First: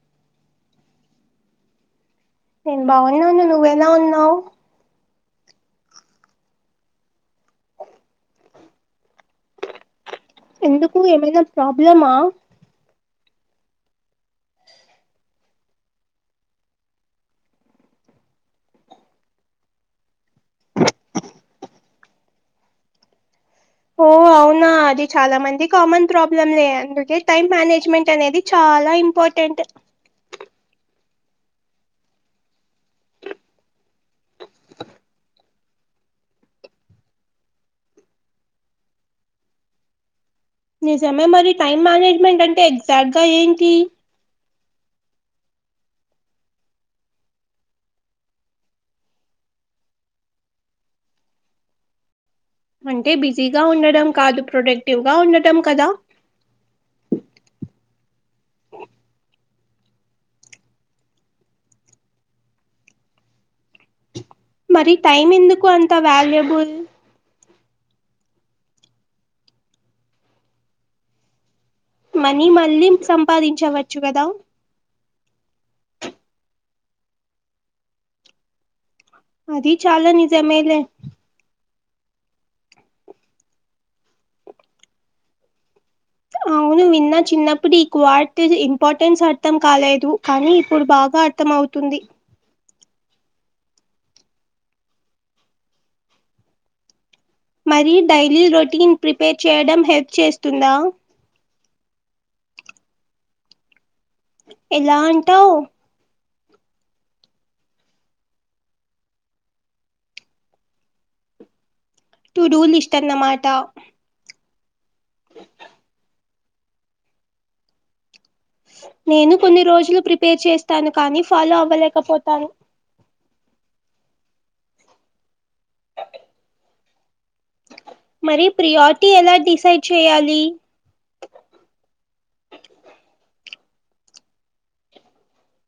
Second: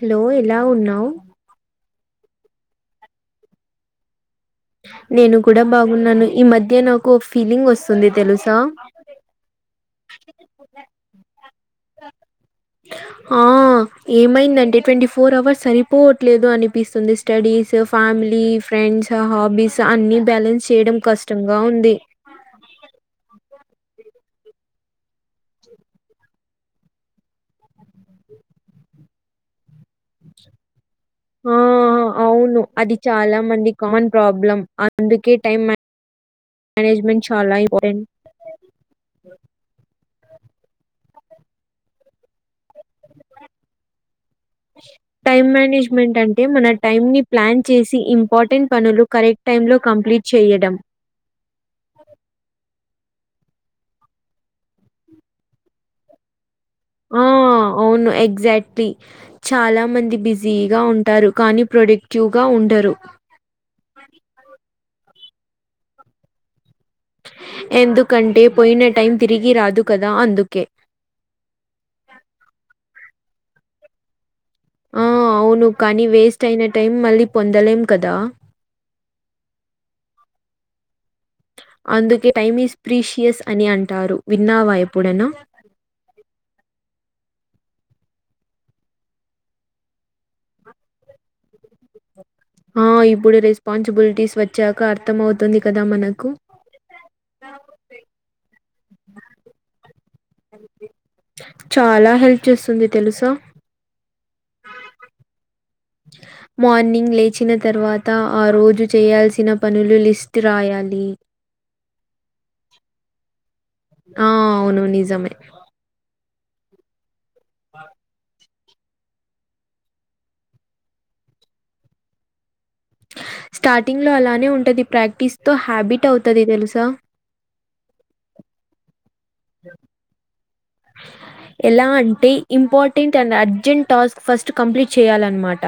Hello ఎలా ఉన్నావ్ నేన్ బాగానే ఉన్నా నువ్వెలా ఉన్నావ్. నేను కూడా బాగున్నాను. ఈ మధ్య నాకు ఓ ఫీలింగ్ వస్సుంది తెలుసా? ఎందుకు ఏమైనా ప్రాబ్లమా ఆ ఏమైందంటే ట్వంటీ ఫోర్ అవర్స్ సరిపోవట్లేదు అనిపిస్సుంది. స్టడీసు, ఫ్యామిలీ ఫ్రెండ్స్ హ బీస్ అన్ని బ్యాలెన్స్ చేయడం కష్టంగా ఉంది ఓ అవునా అది చాలా మంది కామన్ ప్రాబ్లమ్లే అందుకే టైం మ్యానే. జ్మెంట్ అనేది చాలా ఇంపార్టెంట్ ఆ అవును అది చాలా మంది కమన్ ప్రాబ్లం అందుకే టైం మ్యా. మ్యనేజమెట్ చాలా ఇంపార్టెంట్. నిజమే మరి టైం మేనేజ్మెంట్ అంటే ఎగ్జాక్ట్ గా ఏంటి టైమ్ మేనేజ్మెంట్ అంటే? మన టైమ్ ని ప్లాన్ చేసి ఇంపార్టెంట్ పనులు కరె. ఇట్ టైమ్ లో కంప్లీట్ చేయడం అంటే బిజీగా ఉండడం కాదు ప్రొడక్టివ్గా ఉండటం కదా ఆ అవును ఎగ్జాక్ట్లీ చాలా మంది బిజీగా ఉంటారు కానీ ప్రొడక్టివ్ గా ఉ ఉండరు మరి టైం ఎందుకు అంత వాల్యుబుల్ ఎందుకంటే పోయిన టైం తిరిగి రాదు కదా అందుకే మనీ మళ్ళీ సంపాదించవచ్చు కదా ఆ అవును కానీ వేస్ట్ అయిన టైం మళ్ళీ పొందలేం కదా అది చాలా నిజ మేలే అందుకే టైమ్ ఈస్ ప్రీషియస్ అని అంటారు విన్నావా ఎప్పుడ అయినా అవును విన్నా చిన్న అప్పుడు ఈక్వార్ట్ ఇంపార్టెన్స్ అర్థం కాలేదు కానీ ఇప్పుడు బాగా గా అర్థం అవుతుంది ఆ ఇప్పుడు రెస్పాన్సిబిలిటీస్ వచ్చాక అర్థం అవుతుంది కదా మనకు మరి డైలీ రొటీన్ ప్రిపేర్ చేయడం హెల్త్ చాలా హెల్ప్ చేస్తుంది తెలుసా ఎలా అంటావు మార్నింగ్ లేచిన తర్వాత ఆ రోజు చేయాల్సిన పనులు లిస్ట్ రాయాలి టూ డూ లిస్ట్ అన్నమాట ఆ అవును నిజమే [inaudible] నేను కొన్ని రోజులు ప్రిపేర్ చేస్తాను కానీ ఫాలో అవ్వలేకపోతాను స్టార్టింగ్ లో అలానే ఉంటంది ప్రాక్టీస్ తో హ్యాబిట్ అవుతది తెలుసా మరి ప్రియారిటీ ఎలా డిసైడ్ చేయాలి ఎలా అంటే ఇంపార్టెంట్ తన అర్జెంట్ టాస్క్ ఫస్ట్ కంప్లీట్ చేయాలన్నమాట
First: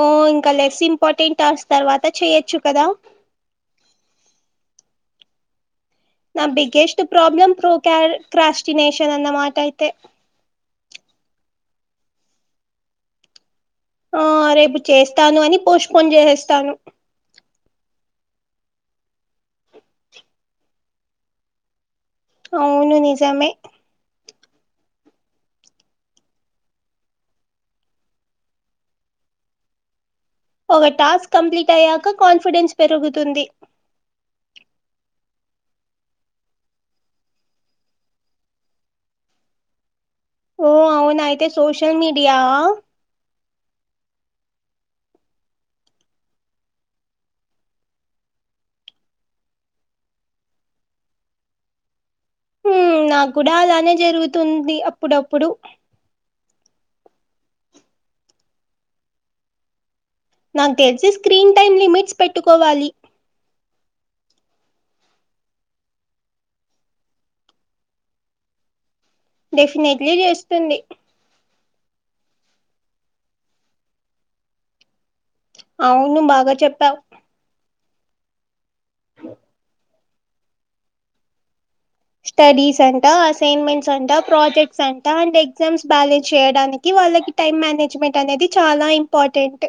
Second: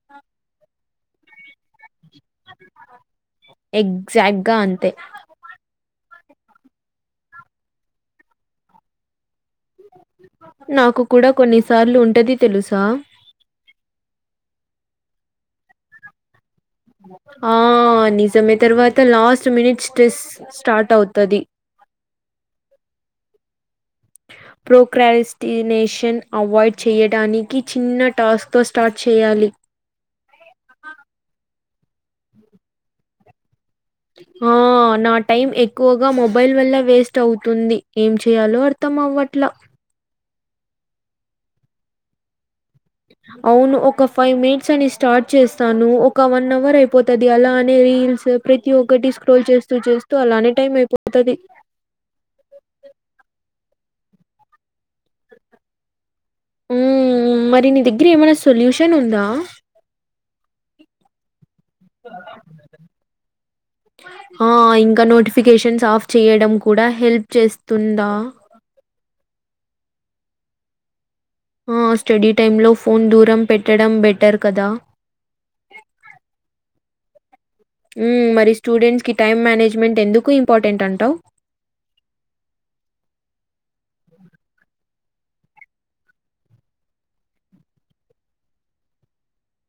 ఓ ఇంకా లెస్ ఇంపార్టెంట్ ఆస్ తర్వాత చెయొచ్చు కదా ఎగ్జాక్ట్గా అంతే నా బిగ్గెస్ట్ ప్రాబ్లెమ్ ప్రో క క్రాస్టిినేషన్ అన్న మాట అయితే నాకు కూడా కొన్నిసార్లు ఉంటది తెలుసా ఆ రేపు చేస్తాను అని పోస్ట్పోష్ చేసేస్తాను ఆ నిజమే తర్వాత లాస్ట్ మినిట్ స్ట్రెస్ స్టార్ట్ అవుత అది అవును నిజమే ప్రోక్రార్టినేషన్ అవాయిడ్ చేయడానికి చిన్న టాస్క్ తో స్టార్ట్ చే యాలి ఒక టాస్క్ కంప్లీట్ అయ్యాక కాన్ఫిడెన్స్ పెరుగుతుంది ఆ నాట్ టైం ఎక్కువగా మొబైల్ వల్ల వేస్ట్ అవుతుంది ఏం చేయాలో అర్థం అవ్వట్లా ఓ అవునా అయితే సోషల్ మీడియా అవును ఒక ఫైవ్ మినిట్స్ అని స్టార్ట్ చేస్తాను ఒక వన్ అవర్ అయిపోతది అలా అనే రీల్స్ ప్రతి ఒక్కటి స్క్రోల్ చేస్తూ చేస్తూ అలానే టైం అయిపోతది మ్ నాకు కూడా అలానే జరుగుతుంది అప్పుడుఅప్పుడు ఉ మరి నీ దగ్గర ఏమైనా సొల్యూషన్ ఉందా నాకు తెలిసి స్క్రీన్ టైమ్ లిమిట్స్ పెట్టుకోవాలి ఆ ఇంకా నోటిఫికేషన్స్ ఆఫ్ చేయడం కూడా హెల్ప్ చేస్తుందా డెఫినెట్లీ చేస్తుంది ఓ స్టడీ టైమ్ లో ఫోన్ దూరం పెట్టడం బెటర్ కదా అవును బాగా చెప్పావు ఉమ్ మరి స్టూడెంట్స్ కి టైం మేనేజ్మెంట్ ఎందుకు ఇంపార్టెంట్ అంటావు స్టడీస్ అంట అసైన్మెంట్స్ అంట ప్రాజెక్ట్స్ అంట అండ్ ఎగ్జామ్స్ బ్యాలెన్స్ చేయడానికి వాళ్ళకి టైం మేనేజ్మెంట్ అనేది చాలా ఇంపార్టెంట్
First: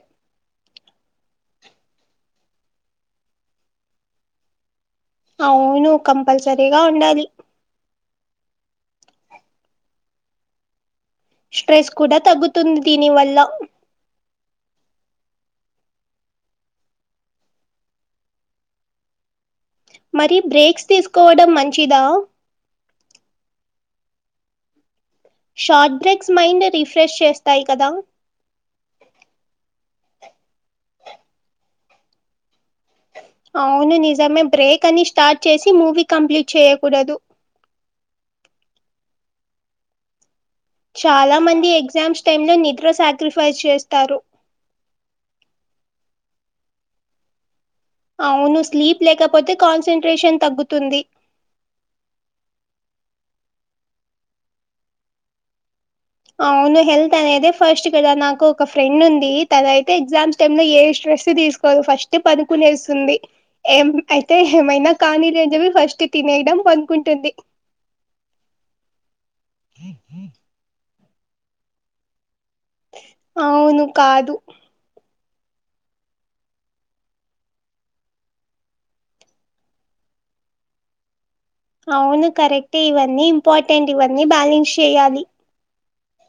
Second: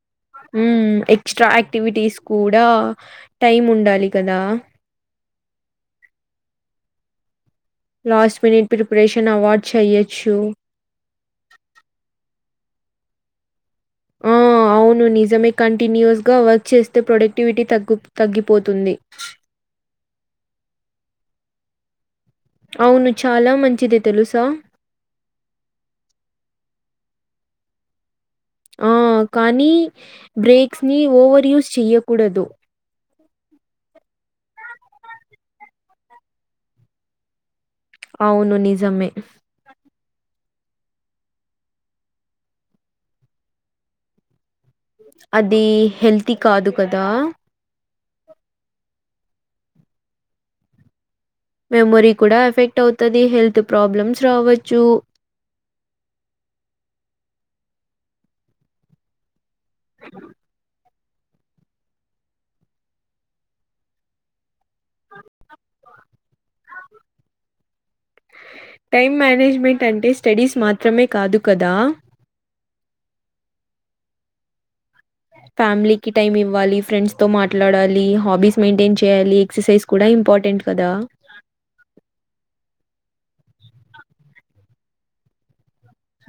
ఉమ్ ఎక్స్ట్రా యాక్టివిటీస్ కూడా టైం ఉండాలి కదా అవును కంపల్సరగా ఉండాలి లాస్ట్ మినిట్ ప్రిపరేషన్ అవాయిడ్ చెయ్యొచ్చు స్ట్రెస్ కూడా తగ్గుతుంది దీనివల్ల ఆ! అవును నిజమే కంటిన్యూస్ గా వర్క్ చేస్తే ప్రొడక్టివిటీ తగ్ తగ్గిపోతుంది మరి బ్రేక్స్ తీసుకోవడం మంచిదా అవును చాలా మంచిది తెలుసా షార్ట్ బ్రేక్స్ మైండ్ రిఫ్రెష్ చేస్తాయి కదా ఆ కానీ బ్రేక్స్ ని ఓవర్ యూస్ చెయ్యకూడదు అవును నిజమే బ్రేక్ అని స్టార్ట్ చేసి మూవీ కంప్లీట్ చేయకూడదు అవును నిజమే చాలా మంది ఎగ్జామ్స్ టైం లో నిద్ర సాక్రిఫైస్ చేస్తారు అది హెల్తీ కాదు కదా అవును స్లీప్ లేకపోతే కాన్సంట్రేషన్ తగ్గుతుంది మెమొరీ కూడా ఎఫెక్ట్ అవుతది హెల్త్ ప్రాబ్లమ్స్ రావచ్చు అవును హెల్త్ అనేది ఫస్ట్ కదా నాకు ఒక ఫ్రెండ్ ఉంది తను అయితే ఎగ్జామ్స్ టైమ్ లో ఏ స్ట్రెస్ తీసుకోదు ఫస్ట్ పనుకునేస్తుంది ఎం అయితే ఏమైనా కానీ లే అని చెప్పి ఫస్ట్ తినేయడం పనుకుంటుంది టైం మేనేజ్మెంట్ అంటే స్టడీస్ మాత్రమే కాదు కదా అవును కాదు ఫ్యామిలీకిి టైమ్ ఇవ్వాలి ఫ్రెండ్స్ తో మాట్లాడాలి హాబీస్ మెయింటైన్ చేయాలి ఎక్సర్సైజ్ కూడా ఇంపార్టెంట్ కదా అవును కరెక్టే ఇవన్నీ ఇంపార్టెంట్ ఇవన్నీ బ్యాలెన్స్ చెయాలి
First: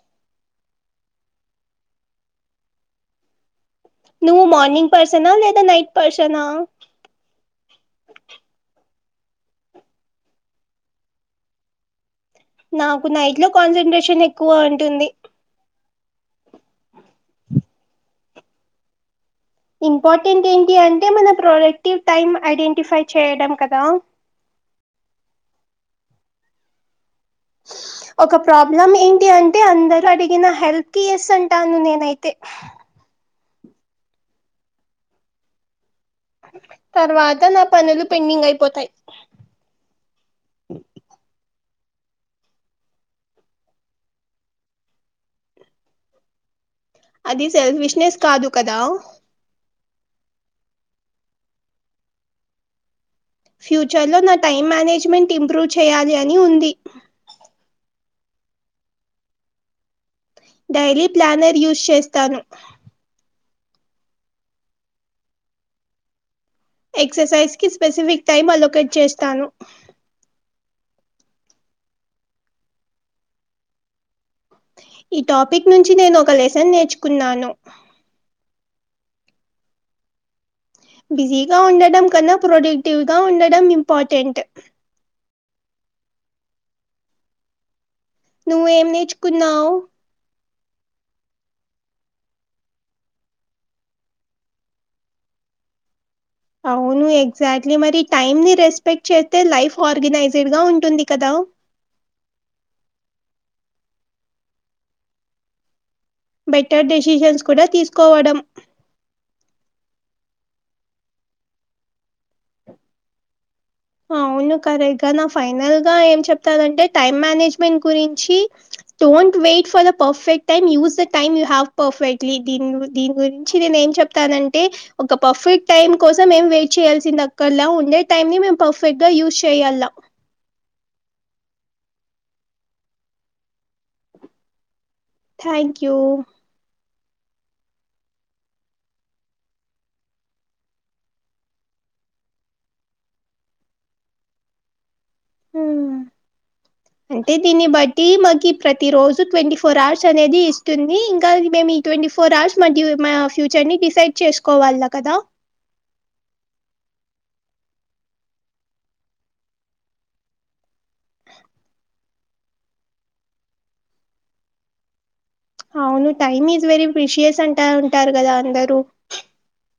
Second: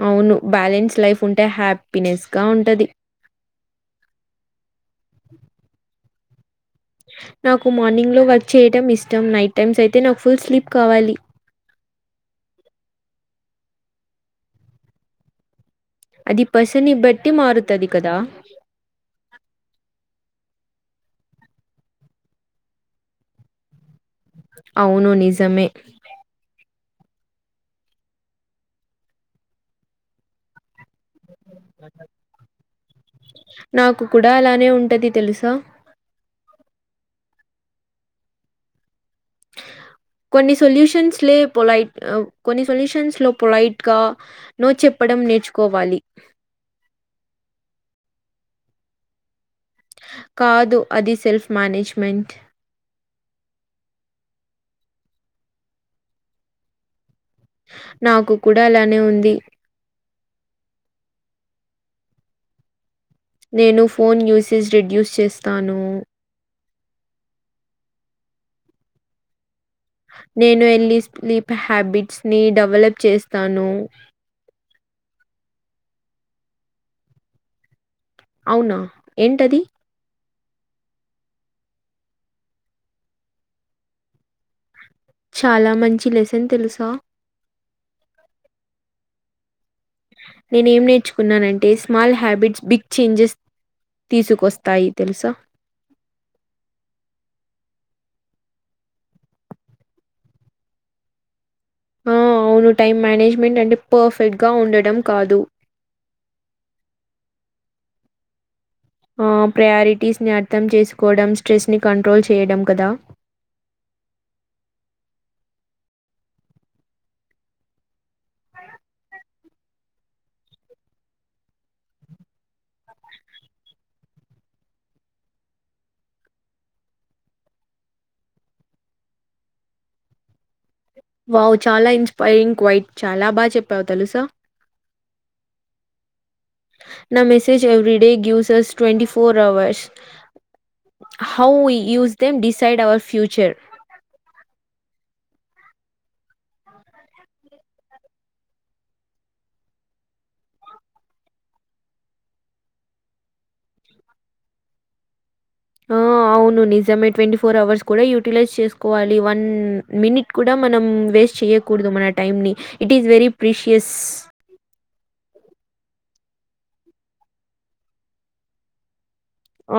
అవును బ్యాలెన్స్ లైఫ్ ఉంటే హ్యాపీనెస్ గా ఉంటది నువ్వు మార్నింగ్ పర్సన్ ఆ లేదా నైట్ పర్సన్ ఆ నాకు మార్నింగ్ లో వర్క్ చేయడం ఇష్టం నైట్ టైమ్స్ అయితే నాకు ఫుల్ స్లీప్ కావాలి నాకు నైట్ లో కాన్సాన్ ట్రేషన్ ఎక్కువ ఉంటుంది అది పర్సన్ ని బట్టి మారుతది కదా ఇంపార్టెంట్ ఏంటి అంటే మన ప్రొడక్టివ్ టైమ్ ఐడెంటిఫై చేయడం కదా అవును నిజమే ఒక ప్రాబ్లం ఏంటి అంటే అందరూ అడిగిన హెల్ప్ కి ఎస్ అంటాను నేనైతే నాకు కూడా అలానే ఉంటది తెలుసా తర్వాత నా పనులు పెండింగ్ అయిపోతాయి కొన్ని సొల్యూషన్స్ లో పొలైట్ కొన్ని సొల్యూషన్స్ లో పొలైట్ గా నో చెప్పడం నేర్చుకోవాలి అది సెల్ఫ విష్నెస్ కాదు కదా కాదు అది సెల్ఫ్ మేనేజ్మెంట్ ఫ్యూచర్ లో నా టైం మేనేజ్మెంట్ ఇంప్రూవ్ చేయాలి అని ఉంది నాకు కూడా అలానే ఉంది డైలీ ప్లానర్ యూజ్ చేస్తాను నేను ఫోన్ యూసేజ్ రెడ్యూస్ చేస్తాను ఎక్సర్సైజ్ కి స్పెసిఫిక్ టైమ్ అలొకేట్ చేస్తాను నేను వెళ్లి స్లీప్ హ్యాబిట్స్ ని డెవలప్ చేస్తాను ఈ టాపిక్ నుంచి నేను ఒక లెసన్ నేర్చుకున్నాను అవునా ఏంటది బిజీగా ఉండడం కన్నా ప్రొడక్టివ్ గా ఉండడం ఇంపార్టెంట్ చాలా మంచి లెసన్ తెలుసా నువ్వేం నేర్చుకున్నావ్ నేనేం నేర్చుకున్నానంటే స్మాల్ హ్యాబిట్స్ బిగ్ చేంజెస్ తీసుకొస్తాయి తెలుసా అవును ఎగ్జాక్ట్లీ మరి టైమ్ని రెస్పెక్ట్ చేస్తే లైఫ్ ఆర్గనైజ్డ్ గా ఉంటుంది కదా ఆ అవును టైం మేనేజ్మెంట్ అంటే పర్ఫెక్ట్గా ఉండడం కాదు బెటర్ డెసిషన్స్ కూడా తీసుకోవడం ఆ ప్రయారిటీస్ ని అర్థం చేసుకోవడం స్ట్రెస్ ని కంట్రోల్ చేయడం కదా అవును కరెక్ట్ గా నా ఫైనల్ గా ఏం చెప్తానంటే టైం మేనేజ్మెంట్ గురించి don't wait for the perfect time use the time you have perfectly దీ దీని గురించి నేను ఏం చెప్తాదంటే ఒక పర్ఫెక్ట్ టైమ్ కోసం ఏం వెయిట్ చేల్సింది అక్కరలా ఉండే టైంనే మేం పర్ఫెక్ట్గా యూస్ చేయాల వావ్ చాలా ఇన్స్పైరింగ్ క్వయిట్ చాలా బాగా చెప్పావు తెలుసా థ్యాంక్ యూ నా message every day gives us twenty four hours how we use them decide our future ఉమ్ అంటే దీన్ని బట్టి మాకి ప్రతి రోజు ట్వంటీ ఫోర్ అవర్స్ అనేది ఇస్తుంది ఇంకా మేము ఈ ట్వంటీ ఫోర్ ఆర్స్ మన ఫ్యూచర్ ని డిసైడ్ చేసుకోవాల కదా ఆ! అవును నిజమే ట్వంటీ ఫోర్ అవర్స్ కూడా యూటిలైజ్ చేసుకోవాలి వన్ మినిట్ కూడా మనం వేస్ట్ చేయకూడదు ఇట్ఇస్ వెరీ ప్రీసియస్ అవును టైమ్ ఈస్ వెరీ ప్రీషియస్ అంటా ఉంటారు కదా అందరు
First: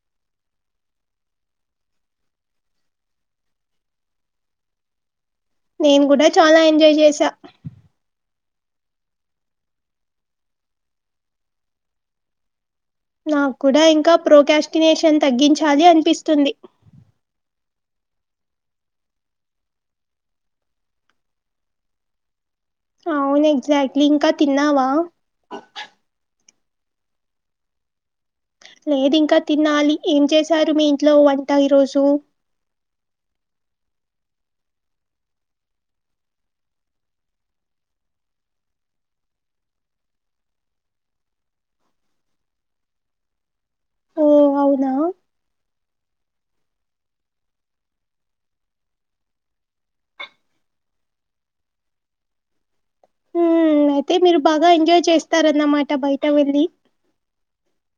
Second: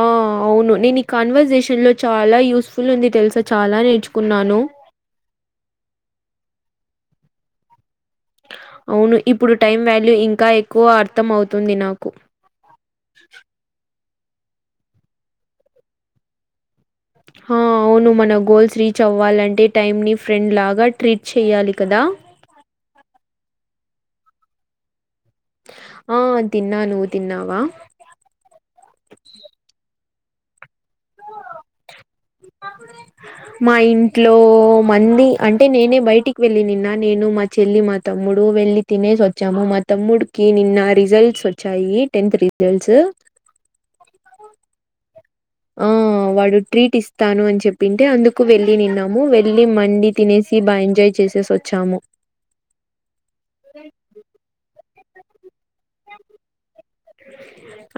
ఆ! అవును నేను ఈ కాన్వర్సేషన్ లో చాలా యూస్ఫుల్ ఉంది తెలుసా చాలా నేర్చుకున్నాను నేను కూడా చాలా ఎంజాయ్ చేసా అవును ఇప్పుడు టైం వాల్యూ ఇంకా ఎక్కువ అర్థం అవుతుంది నాకు నాకు కూడా ఇంకా ప్రోకాస్టినేేషన్ తగ్గించాలి అనిపిస్తుంది హా అవును మన గోల్స్నీ రీచ్ అవ్వాలంటే టైమ్ ని ఫ్రెండ్ లాగా ట్రీట్ చెయాలి కదా అవును ఎగ్జాక్ట్లీ ఇంకా తిన్నావా ఆ తిన్నా నువ్ తిన్నావా లేదు ఇంకా తినాలి ఏం చేశారు మీ ఇంట్లో వంట ఈరోజు మా ఇంట్లో మంది అంటే నేనే బయటికి వెళ్ళి నిన్న నేను మా చెల్లి మా తమ్ముడు వెళ్ళి తినే సి వచ్చాము మా తమ్ముడికి నిన్న రిజల్ట్స్ వచ్చాయి టెన్త్ రిజల్ట్స్ ఓ అవునా ఆ వాడు ట్రీట్ ఇస్తాను అని చెప్పింటే అందుకు వెళ్ళినిన్నాము వెళ్ళి మండి తినేసి బా ఎంజాయ్ చే చేసేసి వచ్చాము హ్మ్ అయితే మీరు బాగా ఎంజాయ్ చేస్తారన్నమాట బయట వెళ్ళి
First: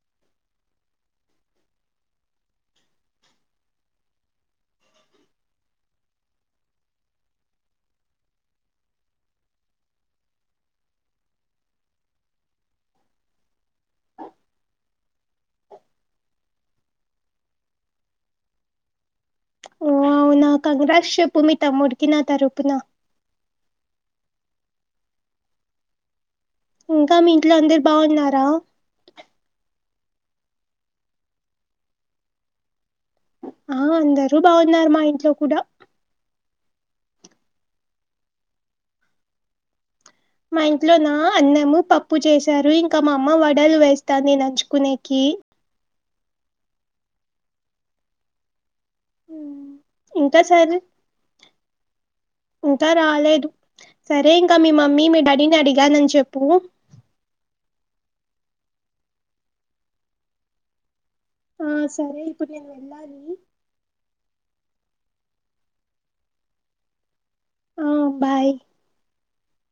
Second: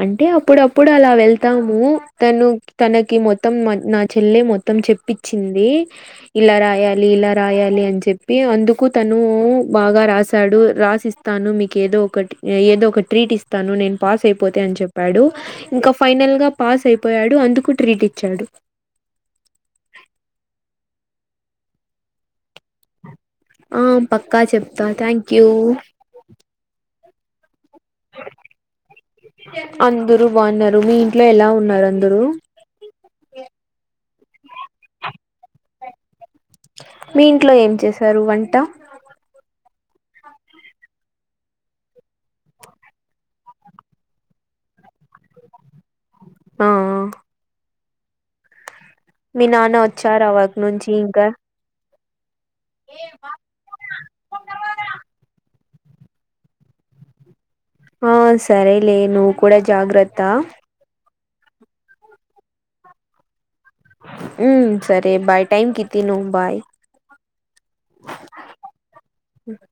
అంటే అప్పుడప్పుడు అలా వెళ్తాము తను తనకి మొత్తం నా చెల్లె మొత్తం చె చెప్పించింది ఇలా రాయాలి ఇలా రాయాలి అని చెప్పి అందుకు తను బాగా గా రాసాడు రాసిస్తాను మీకు ఏదో ఒకటి ఏదో ఒక ట్రీట్ ఇస్తాను నేన్ పాస్ అయిపోతే అని చెప్పాడు ఇంకా ఫైనల్ గా పాస్ అయిపోయాడు అందుకు ట్రీట్ ఇచ్చాడు వావ్ నా కంగ్రాట్స్ చెప్పు మీ తమ్ముడు కి నా తరఫున ఆ పక్కా చెప్తా థ్యాంక్ యూ ఇంకా మీ ఇంట్లో అందరు బాగున్నారా అందరు బాగున్నారు మీ ఇంట్లో ఎలా ఉన్నారు అందరు ఆ అందరూ బావున్నారు మా ఇంట్లో కూడా మీ ఇంట్లో ఏం చేసారు వంట మా ఇంట్లో నా అన్నము పప్పు చేసారు ఇంకా మా అమ్మ వడలు వేస్తాంది నంజుకునేకి ఈ ఆ ఆ మీ మ్మ్. నాన్న వచ్చారా ఇంకా వర్క్ సరే నుంచి ఇంకా ఇంకా రాలేదు సరే ఇంకా మీ మమ్మీ మీ డాడీని అడిగానని చెప్పు ఆ సరేలే నువ్వు కూడా జాగ్రత్త ఆ సరే ఇప్పుడు నేను వెళ్ళాలి మ్మ్ సరే బాయ్ టైం కి తిను బాయ్ ఆ బాయ్ మ్మ్